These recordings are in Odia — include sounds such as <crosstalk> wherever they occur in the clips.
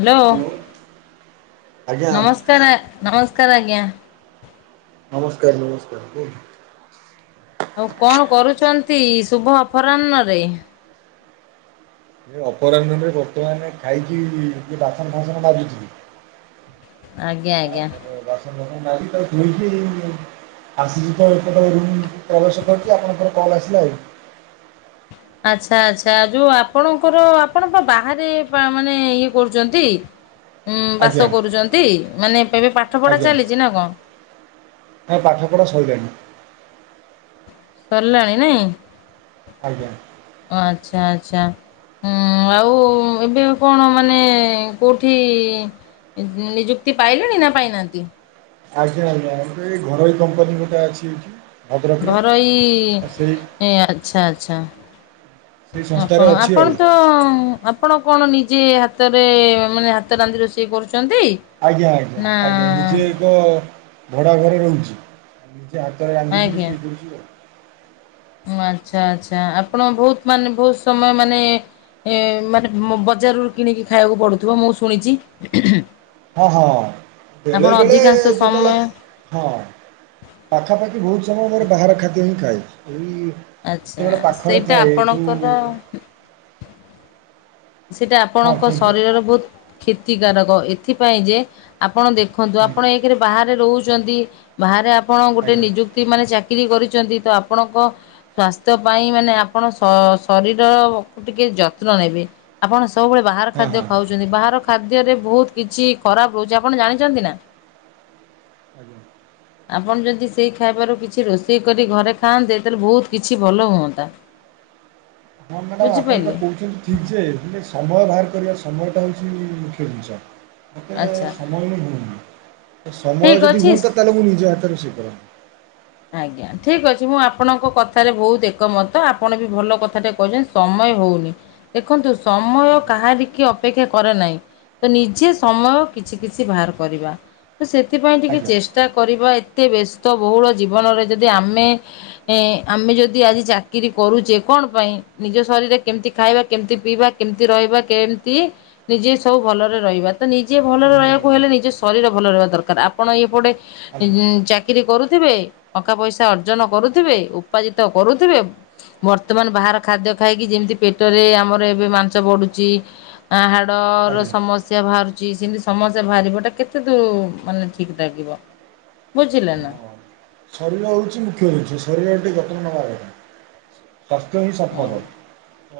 ହ୍ୟାଲୋ। ଆଜ୍ଞା ନମସ୍କାର ନମସ୍କାର ଆଜ୍ଞା। ନମସ୍କାର ନମସ୍କାର ହେ। ଆଉ କଣ କରୁଛନ୍ତି। ଶୁଭ ଅପରାହ୍ନରେ? ଏ ଅପରାହ୍ନରେ ବର୍ତ୍ତମାନ ଖାଇକି ଟିକେ ବାସନ ଫାସନ ମାଜୁଥିଲି। ଆଜ୍ଞା ଆଜ୍ଞା। ଏ ବାସନ ଫାସନ ମାଜିକି ତାକୁ ଧୋଇକି ଆସିଛି ତ ଏପଟେ ରୁମ୍ କୁ ପ୍ରବେଶ କରୁଛି ଆପଣଙ୍କର କଲ୍ ଆସିଲା ଆଉ <unintelligible> ଆଛା ଆଛା ଯୋଉଁ ଆପଣଙ୍କର ଆପଣ ବାହାରେ ମାନେ ଇଏ କରୁଛନ୍ତି। ହୁଁ ଆଜ୍ଞା ବାସ କରୁଛନ୍ତି। ମାନେ ଏବେ ପାଠ ପଢା ଚାଲିଛି ନା କଣ? ହଁ ପାଠପଢ଼ା ସଇଲାନି। ସରିଲାଣି ନାଇଁ? ଆଜ୍ଞା। ଆଛା ଆଛା। ହୁଁ ଆଉ ଏବେ କଣ ମାନେ କୋଉଁଠି ନିଯୁକ୍ତି ପାଇଲେଣି ନା ପାଇନାହାନ୍ତି? ଆଜ୍ଞା ଆଜ୍ଞ ଗୋଟେ ଏଇ ଘରୋଇ କମ୍ପାନୀ ଗୋଟେ ଅଛି ଏଠି। ଭଦ୍ରକରେ ଆଉ ସେଇ ଘରୋଇଇ ଆଚ୍ଛା ଆଚ୍ଛା। ସେଇ ସଂସ୍ଥାରେ ଆପଣ ଅଛି ଆଉ। ଆପଣତ ଆପଣ କଣ ନି ଯ ହାତରେ ମାନେ ହାତ ରାନ୍ଧି ରୋଷେଇ କରୁଛୁ। ଆଜ୍ଞା ଆଜ୍ଞା ଆଜ୍ଞା ନିଜେ ଏକ ଭଡା ଘରେ ରହୁଛି। ସେ ହାତରେ ରାନ୍ଧିକି ଆଜ୍ଞା। ରୋଷେଇ କରୁଛି ଆଉ। ଆଚ୍ଛା ଆଚ୍ଛା ଆପଣ ବହୁତ ମାନେ ବହୁତ ସମୟ ମାନେ ଏ ମାନେ ବଜାରରୁ କିଣିକି ଖାଇବାକୁ ପଡୁଥିବ ମୁଁ ଶୁଣିଛି। ହଁ ହଁ ଆପଣ ବେଳେବେଳେ ଅଧିକାଂଶ ଯେତେବେଳେ ସମୟ ହଁ। ପାଖାପାଖି ବହୁତ ସମୟ ମୋର ବାହାର ଖାଦ୍ୟ ହିଁ ଖାଏ। ଏଇ ଆଚ୍ଛା ଯେତେବେଳେ ପାଖରେ ସେଇଟା ଥାଏ ଯୋଉ ଆପଣଙ୍କର ସେଟା ହଁ ଆପଣଙ୍କ କୁହନ୍ତୁ ଶରୀରର ବହୁତ କ୍ଷତିକାରକ ଏଥିପାଇଁ ଯେ ଆପ ଆପଣ ଦେଖନ୍ତୁ ହୁଁ ଆପଣ ଏକେ ରେ ବାହାରେ ରହୁଛନ୍ତି ବାହାରେ ଆପଣ ଗୋଟେ ଆଜ୍ଞା ନିଯୁକ୍ତି ମାନେ ଚାକି କିରୀ କରିଛନ୍ତି ତ ଆପଣଙ୍କ ସ୍ୱାସ୍ଥ୍ୟ ପାଇଁ ମାନେ ଆପଣ ଶଶରୀର ଟିକେ ଯତ୍ନ ନେବେ ଆପଣ ସବୁବେଳେ ବାହାର ହଁ ଖାଦ୍ୟ ହଁ ଖାଉଛନ୍ତି ବାହାର ଖାଦ୍ୟରେ ବହୁତ କିଛି ଖରାପ ରହୁଛି ଆପଣ ଜାଣିଛନ୍ତି ନା? ଆଜ୍ଞା। ଆପଣ ଯଦି ସେଇ ଖାଇବାରୁ କିଛି ରୋଷେଇ କରି ଘରେ ଖାଆନ୍ତେ ତାହେଲେ ବହୁତ କିଛି ଭଲ ହୁଅନ୍ତା। <inaudible> ହଁ ମ୍ୟାଡାମ ଆପଣ ଯାହା ବୁଝିପାରିଲେ କହୁଛନ୍ତି ଠିକ ଯେ ହେଲେ ସମୟ ବାହାର କରିବା ସମୟଟା ହେଉଛି ମୁଖ୍ୟ ଜିନିଷ ମୋତେ ଆଚ୍ଛା ସମୟ ହିଁ ହୁଅନି। ସମୟ ଠିକ୍ ଯଦି ହୁଅନ୍ତା ଅଛି। ତାହେଲେ ମୁ ନିଜେ ହାତରେ ରୋଷେଇ କରନ୍ତି। ଆଜ୍ଞା ଠିକ ଅଛି ମୁଁ ଆପଣଙ୍କ କଥାରେ ବହୁତ ଏକମତ ଆପଣ ବି ଭଲ କଥାଟେ କହୁଛନ୍ତି ସମ ହଉନି ଦେଖନ୍ତୁ ସମୟ ଆଜ୍ଞା କାହାରି କି ଅପେକ୍ଷା କରେ ନାହିଁ। ତ ନିଜେ ସମୟ କିଛି କିଛି ବାହାର କରିବା। ସେଥିପାଇଁ ଟିକେ ଆଜ୍ଞା ଚେଷ୍ଟା କରିବା ଏତେ ବ୍ୟସ୍ତ ବହୁଳ ଜୀବନରେ ଯଦି ଆମେ ଏ ଆମେ ଯଦି ଆଜି ଚାକିରି କରୁଛେ କଣ ପାଇଁ ନିଜ ଶରୀରେ କେମତି ଖାଇବା କେମିତି ପିଇବା କେମିତି ରହିବା କେମିତି ନିଜେ ସବୁ ଭଲରେ ରହିବା ତ ନିଜେ ଭଲରେ ନିହାତି ରହିବାକୁ ହେଲେ ନିହାତି ନିଜ ଶରୀର ଭଲ ରହିବା ଦରକାର ଆପଣ ଏଇପଟେ ଆଜ୍ଞା ଚାକିରି କରୁଥିବେ ଟଙ୍କା ପଇସା ଅର୍ଜନ କରୁଥିବେ ଉପାର୍ଜିତ କରୁଥିବେ ବର୍ତ୍ତମାନ ବାହାର ଖାଦ୍ୟ ଖାଇକି ଯେମତି ପେଟରେ ଆମର ଏବେ ମାଂସ ବଡୁଛି ହାଡର ଆଜ୍ଞା ସମସ୍ୟା ବାହାରୁ ସେମତି ସମସ୍ତେ ବାହାରିବ ଟା କେତେ ଦୂର ମାନେ ଠିକ ଲାଗିବ। ବୁଝିଲେନା। ହଁ ଶରୀର ହଉଛି ମୁଖ୍ୟ ଜିନଷ ଶରୀର ଟିକେ ଯତ୍ନ ନେବାର କଥା। ସ୍ୱାସ୍ଥ୍ୟ ହି ହଁ ସମ୍ପଦ। ତ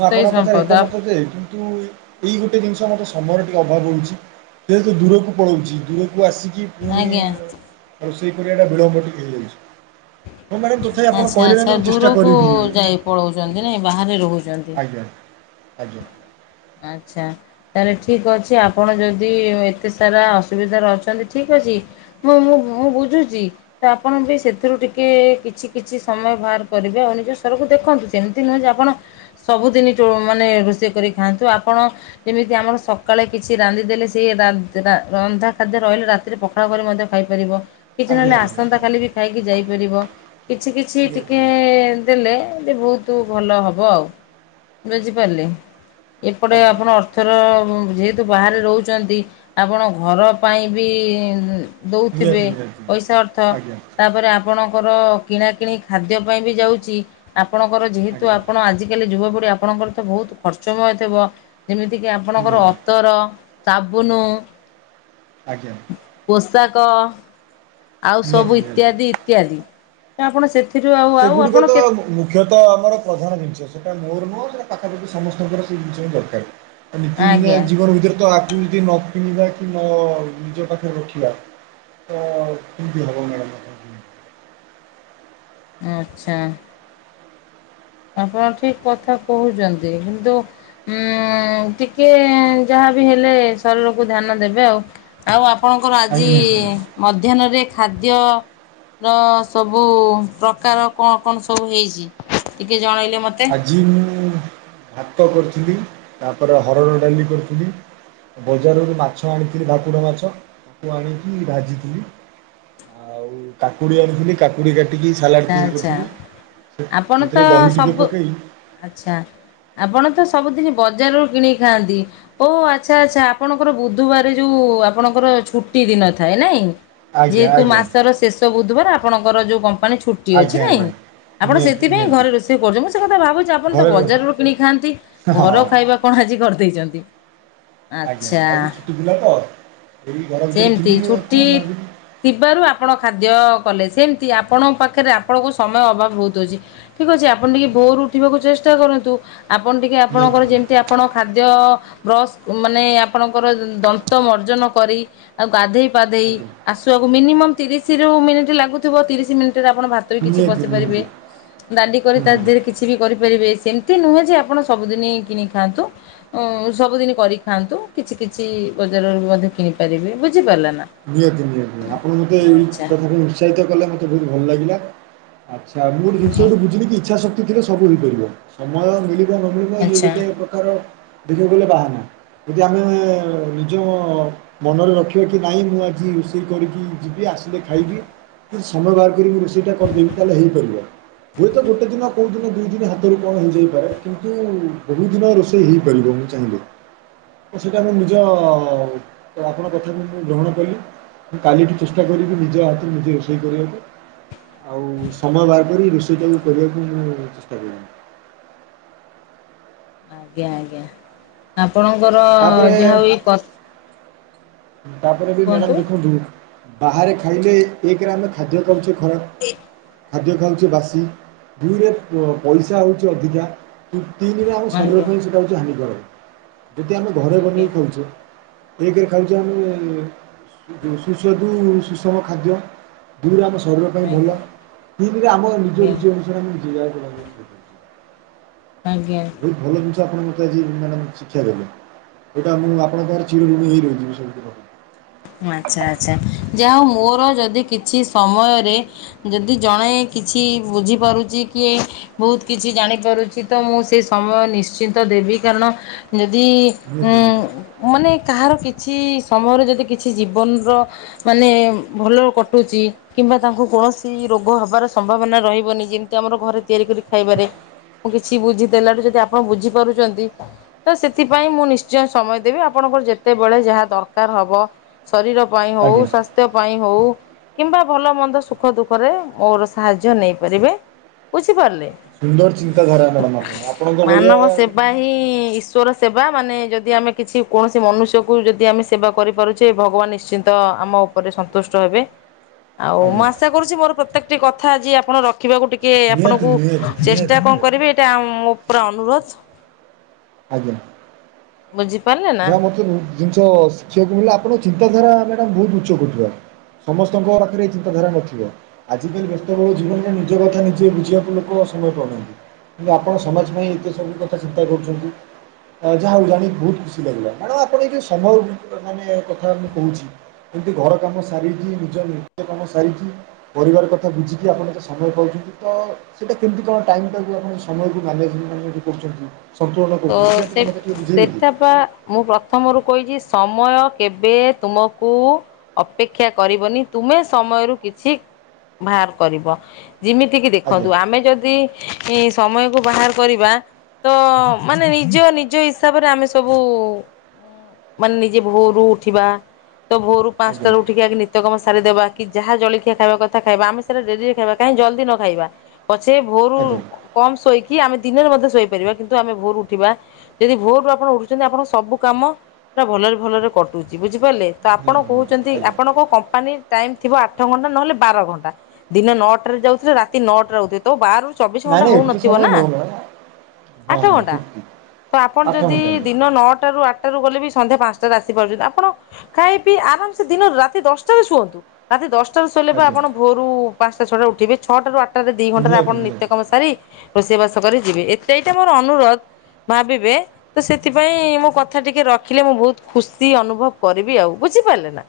ମୁଁ ହିଁ ଆପଣଙ୍କ କଥ ସମ୍ପଦ ଏକମତ ଯେ କିନ୍ତୁ ଏଇ ଗୋଟେ ଜିନିଷ ମତେ ସମୟ ଟିକେ ଅଭାବ ରହୁଛି ଯେ ହେତୁ ଦୂରକୁ ପଳାଉଛି ଦୂର କୁ ଆସିକି ପୁଣି ଆଜ୍ଞା ରୋଶେଇ କରିବାଟା ବିଳମ୍ବ ଟିକେ ହେଇଯାଉଛି। ହଁ ମ୍ୟାଡାମ ତଥାପି ଆପଣ ଆଚ୍ଛା କହିଲେ ନା ଆଚ୍ଛା ମୁଁ ଚେଷ୍ଟା ଦୂରକୁ କରିବି ଯାଇ ପଳଉଛନ୍ତି ଆଜ୍ଞା। ନାଇଁ ବାହାରେ ରହୁଛନ୍ତି ଆଜ୍ଞା ଆଜ୍ଞା। ଆଚ୍ଛା ତାହେଲେ ଠିକ ଅଛି ଆପଣ ଯଦି ଏତେ ସାରା ଅସୁବିଧାରେ ଅଛନ୍ତି ଠିକ ଅଛି। ମୁଁ ମୁଁ ମୁଁ ବୁଝୁଛି ତ ଆପଣ ବି ସେଥିରୁ ଟିକେ କିଛି କିଛି ସମୟ ବାହାର କରି କରିବେ ଆଉ ନିଜ ସଵରକୁ ଦେଖନ୍ତୁ ସେମିତି ନୁହେଁ ଯେ ଆପଣ ସବୁଦିନ ମାନେ ରୋଷେଇ କର ଖାନ୍ତୁ ଆପଣ ଯେମିତି ଆମର ସକାଳେ କିଛି ରାନ୍ଧି ଦେଲେ ସେ ରନ୍ଧା ଖାଦ୍ୟ ରହିଲେ ରାତିରେ ପଖାଳ କରି ମଧ୍ୟ ଖାଇପାରିବ। କିଛି ଆଜ୍ଞା ନହେଲେ ଆସନ୍ତା କାଲି ବି ଆଜ୍ଞା ଖାଇକି ଯାଇପାରିବ କିଛି କିଛି ଟିକେ ଏ ଦେଲେ ବହୁତ ଭଲ ହବ ଆଉ ବୁଝିପାରିଲେ? ଏପଟେ ଆଜ୍ଞା ଆପଣ ଅର୍ଥର ଯେହେତୁ ବାହାରେ ରହୁଛନ୍ତି ଆପଣ ଘର ପାଇଁ ବି ଇଁ ଦେଉଥିବେ, ନିହାତି ନିହାତି ଆଜ୍ଞା ନିହାତି ନିହାତି ପଇସା ଅର୍ଥ ଆଜ୍ଞା ତାପରେ ଆପଣ ଙ୍କର କିଣା କିିଣି ଖାଦ୍ୟ ପାଇଁ ବି ଯାଉଛି ଆପଣଙ୍କର ଯେହେତୁ ଆଜ୍ଞା ଆପଣ ଆଜିକାଲି ଯୁବପଢି ଆପଣଙ୍କର ତ ବହୁତ ଖର୍ଚ୍ଚମୟ ଥିବ ଯେମିତି କି ଆପଣଙ୍କର ନିହାତି ଅତର ସାବୁନୁ ଉ ଆଜ୍ଞା, ତ ଆଉ ନିହାତି ସବୁ ନିହାତି। ଇତ୍ୟାଦି ଇତ୍ୟାଦି ତ ଆପଣ ସେ ସେଗୁଡିକ ତ ମୁଖ୍ୟତଃ ଆମର ପ୍ରଧାନ ଜିନିଷ ସେଟା ମୋର ା ପାଖାପାଖି ସମସ୍ତଙ୍କର ସେଇ ଜିନିଷ ଦରକାର ନିତିଦିନିଆ ଆଜ୍ଞା ଜୀବନ ଭିତରେ ତ ଆକୁ ଯଦି ନ କିଣିବା କି ମୋ ନିଜ ପାଖରେ ରଖିବାା ତ କେମିତି ହେବ ମ୍ୟାଡ଼ାମ ଆପଣ <inaudible> ଆଚ୍ଛା, ଆପଣ ଠିକ କଥା କହୁଛନ୍ତି କିନ୍ତୁ ଉଁ ଟିକେ ଯାହାବି ହେଲେ ଶରୀରକୁ ଧ୍ୟାନ ଦେବେ ଆଉ ଆଉ ଆପ ଆପଣଙ୍କର ଆଜି ଆଜ୍ଞା ଆଜ୍ଞା। ମଧ୍ୟାହ୍ନରେ ଖାଦ୍ୟର ସବୁ ପ୍ରକାର କଣ କଣ ସବୁ ହେଇଚି? ଆଜି ମୁଁ ଭାତ କରିଥିଲି ତାପରେ ହରଡ଼ ଡାଲି କରିଥିଲି ବଜାରରୁ ମାଛ ଆଣିଥିଲି ଭାକୁର ମାଛ ତାକୁ ଆଣିକି ଭାଜିଥିଲି ଆଉ କାକୁଡି ଆଣିଥିଲି କାକୁ କାକୁଡ଼ି କାଟିକି ସାଲାଡ଼ ଆଚ୍ଛା ତିଆରି ଆଚ୍ଛା କରିଥିଲି ସେଥିରେ ଦହି ଟିକେ ପ ଆଛା ଆପଣ ତ ସବୁଦିନ ବଜାରରୁ କିଣ ଖାଆନ୍ତି ଓ ଆଚ୍ଛା ଆଛା ଆପଣଙ୍କର ବୁଧବାର ଯୋଉ ଆପଣଙ୍କର ଛୁଟି ଦିନ ଥାଏ ନାଇଁ ଆଜ୍ଞା ଯେହେତୁ ଆଜ୍ଞା ମାସର ଶେଷ ବୁଧବାର ଆପଣଙ୍କର ଜଉ ବ ମାନେ ଛୁଟି ଅଛି ଆଜ୍ଞା ନାଇଁ। ଆଜ୍ଞା ଆପଣ ନିହାତି ସେଥିପାଇଁ ନିହାତି ଘରେ ରୋଷେଇ କରୁଛ ମୁଁ ସେ କଥା ଭାବୁଛି ଆପଣ ତ ଘରେ ରହି ବଜାରରୁ କିଣି ଖାଆନ୍ତି ହଁ ଘର ହଁ ଖାଇବା କଣ ଆଜି କର ଦେଇଚନ୍ତି। ଆଜ୍ଞା ଆଜି ଛୁଟି ଥିଲା ତ। ଏଇ ଘର ଭିତରେ ସେମିତି ଥିଲି ମୁଁ ଆଉ ଛୁଟି କଣ ଭାବିଲି ଥିବାରୁ ଆପଣ ଖାଦ୍ୟ ଅ କଲେ ସେମିତି ଆପଣଙ୍କ ପାଖରେ ଆପଣଙ୍କୁ ସମୟ ଅଭାବ ବହୁତ ଅଛି। ଠିକ ଅଛି ଆପଣ ଟିକେ ଆଜ୍ଞା ଭୋରୁ ଉଠିବାକୁ ଚେଷ୍ଟା କରନ୍ତୁ। ଆପଣ ଟିକେ ନିହାତି ଆପଣଙ୍କର ନିହାତି ଯେମିତି ଆପଣ ଖାଦ୍ୟ ବ୍ରସ୍ ମାନେ ଆପଣଙ୍କର ଦ-ଦନ୍ତ ମର୍ଜନ କରି ଆଉ ଗାଧେଇ। ପାଧେଇ ଆଜ୍ଞା ଆସିବାକୁ ମିନିମମ୍ ତିରିଶ ରୁ ମିନିଟ ଲାଗୁଥିବ ତିରିଶ ମିନ ଆପଣ ଭାତ ବି କିଛି ନିହାତି ବସିି ପାରିବେ ନିହାତି ଡାଲି କରି ହୁଁ ହୁଁ ତାଦିହରେ କିଛି ବି କରିପାରିବେ। ଏମିତି ନୁହେଁ ଯେ ଆପଣ ସବୁଦିନ କିଣିକି ଖାଆନ୍ତୁ ଉଁ ସବୁଦିନ କରିକି ଖାଆନ୍ତୁ କିଛି କିଛି ବଜାରରୁ ମଧ୍ୟ କିଣି ପାରିବେ ବୁ ନିହାତି ନିହାତି ଆପଣ ମୋତେ ଏଇ ଆଚ୍ଛା କଥାକୁ ଉତ୍ସାହିତ କଲେ ମତେ ବହୁତ ଭଲ ଲାଗିଲା। ଆଚ୍ଛା ମୁଁ ଗୋଟେ ଜିନିଷ ଗୋଟେ ବୁଝି ଇଚ୍ଛା ଶକ୍ତି ଥିଲେ ସବୁ ହେଇପାରିବ ସମୟ ମିଳି ନଗେଇ ଖାଇଲୁ ଆଚ୍ଛା ଗୋଟେ ପ୍ରକାର। ଦେଖିବାକୁ ଗଲେ ବାହାନା ଯଦି ଆମେ ନିଜ ମନରେ ରଖିବା କି। ନାଇ ମୁଁ ଆଜି ରୋଷେଇ କରିକି ଯିବି ଆସିଲେ ଖାଇବି। ଯଦି ସମୟ ବାହାର କରିିକି ରୋଷେଇଟା କରିଦେବି ତାହେଲେ ହେଇପାରିବ। ହୁଏତ ଗୋଟେ ଦିନ କୋଉ ଦିନ ଦି ଦିନ ହାତରୁ କଣ ହେଇଯାଇପାରେ କିନ୍ତୁ ବହୁତ ଦିନ ରୋଷେଇ ହେଇପାରିବ। ଚାହିଁଲେ ସେଇଟା ମୁଁ ନିଜ ଆପଣ କଥା ମୁଁ। ମୁଁ ଗ୍ରହଣ କାଲିି ମୁଁ କାଲିଠୁ ଚେଷ୍ଟା କରିବି ନିଜ ହାତରେ ନିଜେ ରୋଷେଇ କରିବାକୁ। ଆଉ ସମୟ ବାହର କରି ରୋଷେଇଟାକୁ କରିବାକୁ ମୁଁ ଚେଷ୍ଟା କରିବି। ଆଜ୍ଞା ଆଜ୍ଞା ଆପଣଙ୍କର ତାପରେ ଯାହା ହଉ ଏଇ କ ତାପରେ ବି ମ୍ୟାଡ଼ାମ କୁହନ୍ତୁ ଦେଖନ୍ତୁ ବାହାରେ ଖାଇଲେ ଏକରେ ଆମେ ଖାଦ୍ୟ ଖାଉଚେ। ହଁ ଖାଦ୍ୟ ଖାଉଚେ ବାସି ଦୁଇରେ ପ-ପଇସା ହଉଛି ଅଧିକା। ତି ତିନି ରେ ଆଉ ସମୟ ଆଜ୍ଞା ପାଇଁ ସେଟା ହଉଚି ହାନି କାରକ। ଯଦି ଆମେ ଘରେ ଆଜ୍ଞା ବନେଇ ଖାଉଛେ ଏକେରେ ଖାଉ ସୁ ସୁସ୍ୱାଦୁ ସୁଷମ ଖାଦ୍ୟ ଦୁଇ ରେ ଆମେ। ଶରୀର ପାଇଁ ଆଜ୍ଞା ଭଲ ତିନି ରେ ଆମ ନିଜ ଆଜ୍ଞା ରୁଚି ଅନୁସାରେ ଆମେ ନିଜେ ଯାହାକୁ କରିବା। ଆଜ୍ଞା। ଆପଣ ମତେ ଆଜି ମ୍ୟାଡ଼ାମ ଶିକ୍ଷା ଦେଲେ। ସେଇଟା ମୁଁ ଆପଣଙ୍କର ଚିର ଋଣି ହେଇ ରହିିଯିବି ସବୁଦିନ ପାଇଁ। ଆଚ୍ଛା ଆଚ୍ଛା। ଯାହା ହଉ ମୋର ଯଦି କିଛି ସମୟରେ ଯଦି ଜଣେ କିଛି ବୁଝିପାରୁଚି। କିଏ ବହୁତ କିଛି ଜାଣିପାରୁଚି ତ ମୁଁ ସେ ସମୟ ନିଶ୍ଚିନ୍ତ ଦେବି କାରଣ ନି ଯି ନିହାତି ଅଁ ନିହାତି। ମାନେ କାହାର କିଛି ସମୟରେ ଯଦି କି କିଛି ଜୀବନର ମାନେ ଭଲ କଟୁଛି କିମ୍ବା ତାଙ୍କୁ କୌଣସି ରୋଗ ହବାର ସ ସମ୍ଭାବନା ରହିବନି ଯେମିତି ଆମର ଘରେ ତିଆରି କରି ଖାଇବାରେ। ମୁଁ କିଛି ବୁଝି ଦେଲାରୁୁ ଯଦି ଆପଣ ବୁଝିପାରୁଛନ୍ତି ତ ସେଥିପାଇଁ ମୁଁ ନିଶ୍ଚୟ ସମୟ ଦେବି ଆପଣ ଆପଣର ଯେତେବେଳେ ଯାହା ଦରକାର ହବ ଶରୀର ପାଇଁ ହଉ ଆଜ୍ଞା ସ୍ୱାସ୍ଥ୍ୟ ପାଇଁ ହଉ କିମ୍ବା ଭଲ ମନ୍ଦ ସୁଖ ଦୁଃଖରେ ମୋର ସାହାଯ୍ୟ ନେଇପାରିବେ ବୁଝିପାରିଲେ। ସୁନ୍ଦର ଚିନ୍ତାଧାରା ମ୍ୟାଡ଼ାମ୍ ଆପଣ ଆପଣଙ୍କ ଭଳିଆ ମାନବ ସେବା ହିଁ ଈଶ୍ୱର ସେବା ମାନେ ଯଦି ଆମେ କିଛି କୌଣସି ମନୁଷ୍ୟକୁ ଯଦି ଆମେ ସେବା କରିପାରୁ ଚେ ଭଗବାନ ନିଶ୍ଚିନ୍ତ ଆମ ଉପରେ ସନ୍ତୁଷ୍ଟ ହେବେ ଆଉ ମୁଁ ଆଜ୍ଞା ଆଶା କରୁଛି ମୋର ପ୍ରତ୍ୟେକ କଥା ଆଜି ଆପଣ ରଖିବାକୁ ଟିକେ ନିହାତି ଆପଣକୁ ନିହାତି ଚେଷ୍ଟା ନିହାତି କଣ ନିହାତି କରିବେ ଏଇଟା ମୋ ପୁରା ଅନୁରୋଧ। ଆଜ୍ଞା ବୁଝିପାରିଲେ ନା। ଯାହା ମତେ ଜିନିଷ ଶିଖିବାକୁ ମିଳିଲା ଆପଣ ଚିନ୍ତାଧାରା ମ୍ୟାଡ଼ାମ୍ ବହୁତ ଉଚ୍ଚ କୋଟି ର। ସମସ୍ତଙ୍କ ପାଖରେ ଚିନ୍ତାଧାରା ନଥିବ ଆଜିକାଲି ବ୍ୟସ୍ତ ବହୁଳ ଜୀବନରେ ନିଜ କଥା ନିଜେ ବୁଝିବାକୁ ଲୋକ ସମୟ ପାଉ ନାହାଁନ୍ତି କିନ୍ତୁ ଆପଣ ସମାଜ ପାଇଁ ଏତେ ସବୁ କଥା ଚିନ୍ତା କରୁଛନ୍ତି ଯାହା ହଉ ଜାଣି ବହୁତ ଖୁସି ଲାଗିଲା ମ୍ୟାଡାମ ଆପଣ ଏ ସମୟ ମାନେ କଥା ମୁଁ କହୁଛି ଏମତି ଘର କାମ ସାରିକି ନିଜ ନିଜ କାମ ସାରିକି ପରିବାର କଥା ବୁଝିକି ଆପଣ ଏତେ ସମୟ ପାଉଛନ୍ତି ତ ସେଇଟା କେମିତି କଣ ଟାଇମ୍ ଟାକୁ ଆପଣ ସମୟକୁ ମ୍ୟାନେମେଣ୍ଟ କରୁଛନ୍ତି? ସନ୍ତୁଳନ ତ କରୁଛନ୍ତି ସେଇା ସେ ଟିକେ ମୋତେ ଟିକେ ବୁଝେଇବେ କି? ସେଟା ପା ମୁଁ ପ୍ରଥମରୁ କହିଛି ସମୟ କେବେ ତୁମକୁ ଅପେକ୍ଷା କରିବନି ତୁ ତମେ ସମୟରୁ କିଛି ବାହାର କରିବ। ଯେମିତିକି ଦେଖନ୍ତୁ ଆଜ୍ଞା ଆମେ ଯଦି ସମୟକୁ ବାହାର କରିବା ତ ମାନେ ନିଜ ନିଜ ହିସାବରେ ଆମେ ସବୁ ମାନେ ନିଜେ ଭୋରୁ ଉଠିବା ତ ଭୋରୁ ଆଜ୍ଞା ପାଞ୍ଚଟାରୁ ଉଠିକି ଆଗେ ନିତ୍ୟ କର୍ମ ସାରିଦବା କି ଯାହା ଜଳଖିଆ ଖାଇବା କଥା ଖାଇବା ଆମେ ସେଇଟା ଡେରିରେ ଖାଇବା କାହିଁ ଜଲଦି ନ ଖାଇବା। ପଛେ ଭୋରୁ ଆଜ୍ଞା କମ ଶୋଇକି ଆମେ ଦିନରେ ମଧ୍ୟ ଶୋଇପାରିବା କିନ୍ତୁ ଆମେ ଭୋର ଉଠିବା ଯଦି ଭୋରରୁୁ ଆପଣ ଉଠୁଛନ୍ତି ଆପଣ ସବୁ କାମ ଭଲରେ ଭଲରେ କଟୁଛି ବୁଝିପାରିଲେ ତ ଆପଣ ଆଜ୍ଞା କହୁଛନ୍ତି ଆଜ୍ଞା। ଆପଣଙ୍କ କମ୍ପାନୀ ଟାଇମ ଥିବ ଆଠ ଘଣ୍ଟା ନହେଲେ ବାର ଘଣ୍ଟା ଦିନ ନଅଟାରେ ଯାଉଥିଲେ ରାତି ନଅଟା ଆଉଥିବେ ତ ବାରରୁ ଚବିଶ ନାଇଁ ଘଣ୍ଟା ନାଇଁ ଏତେ ହଉନଥିବ ସମୟ ନା। ନୁହଁ ମ୍ୟାଡ଼ାମ୍ ଆ ଆଠ ହଁ ହଁ ଘଣ୍ଟା ଠିକ୍ ଠିକ୍ ତ ଆପଣ ଆଠ ଯଦି ଘଣ୍ଟା ମ୍ୟାଡ଼ାମ୍ ଦିନ ନଅଟାରୁ ଆଠ ଗଲେ ବି ସନ୍ଧ୍ୟା ପାଞ୍ଚଟା ରେ ଆସି ପାରୁଛନ୍ତି ଆପଣ ଖାଇ ପିଇ ଆରାମ ସେ ଦିନ ରାତି ଦଶଟାରେ ଶୁଅନ୍ତୁ ରାତି ଦଶଟା ଶୋଇଲେ ଆଜ୍ଞା ଆପଣ ଭୋରୁ ପାଞ୍ଚଟା ଛଅଟା ଉଠିବେ ଛଅଟାରୁୁ ଆଠଟାରେ ଦି ଘଣ୍ଟାରେ ଆପଣ ନିହାତି ନିହାତି ନିତ୍ୟ କର୍ମ ସାରି ରୋଷେଇବାସ କରି ଯିବେ ଏତ ଏଇଟା ମୋର ଅନୁରୋଧ ଭାବିବେ ତ ସେଥିପାଇଁ ମୋ କଥା ଟିକେ ରଖିଲେ ମୁଁ ବହୁତ ଖୁସି ଅନୁଭବ କରିବି ଆଉ ବୁଝ ବୁଝିପାରିଲେ ନା।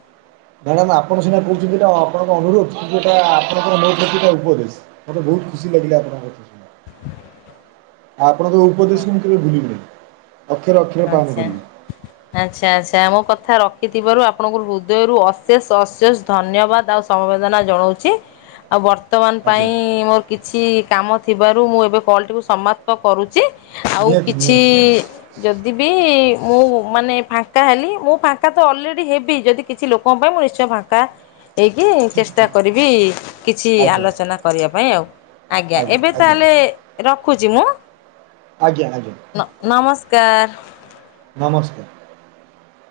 ମ୍ୟାଡାାମ ଆପଣ ସିନା କହୁଛନ୍ତି ଏଇଟା ଆପଣଙ୍କ ଅନୁରୋଧ କିନ୍ତୁ ଏଟା ଆପଣଙ୍କର ମୋ ପ୍ରତି ଏଇଟା ଉପଦେଶ ମୋତେ ବହୁ ବହୁତ ଖୁସି ଲାଗିଲା ଆପଣ ଙ୍କ କଥା ଶୁଣିକି। <unintelligible> ଆଉ ଆପଣଙ୍କ ଉପଦେଶ ମୁଁ କେବେ ଭୁଲିବନି। ଆଛା ଆଛା ଆଛା ମୋ କଥ ଥା ରଖିଥିବାରୁ ଆପଣଙ୍କୁ ହୃଦୟରୁ ଅଶେଷ ଅଶେଷ ଧନ୍ୟବାଦ ଆଉ ସମବେଦନା ଜଣାଉଛି। ଆଉ ବତ୍ ବର୍ତ୍ତମାନ ଆଜ୍ଞା ପାଇଁ ମୋର କିଛି କାମ ଥିବାରୁ ମୁଁ ଏବେ କଲଟିକୁ ସମାପ୍ତ କରୁଚି। ଆଉ ନିହାତି କିଛି ନିହାତି ନିହାତି ଯଦି ବି ମୁଁ ମାନେ ଫାଙ୍କା ହେଲି। ମୁଁ ଫାଙ୍କା ତ ଅଲରେଡି ହେବି ଯଦି କିଛି ଲୋକଙ୍କ ପାଇଁ ମୁଁ ନିଶ୍ଚୟ ଫାଙ୍କା ହେଇକି ଠିକ୍ ଚେଷ୍ଟା ଠିକ୍ କରିବି କିଛି ଆଜ୍ଞା ଆଲୋଚନା କରିବା ପାଇଁ ଆଉ। ଆଜ୍ଞା ଏବେ ତାହଲେ ର ରଖୁଛି ମୁଁ ଆଜ୍ଞା ଆଜ୍ଞା ନମସ୍କାର। ନମସ୍କାର।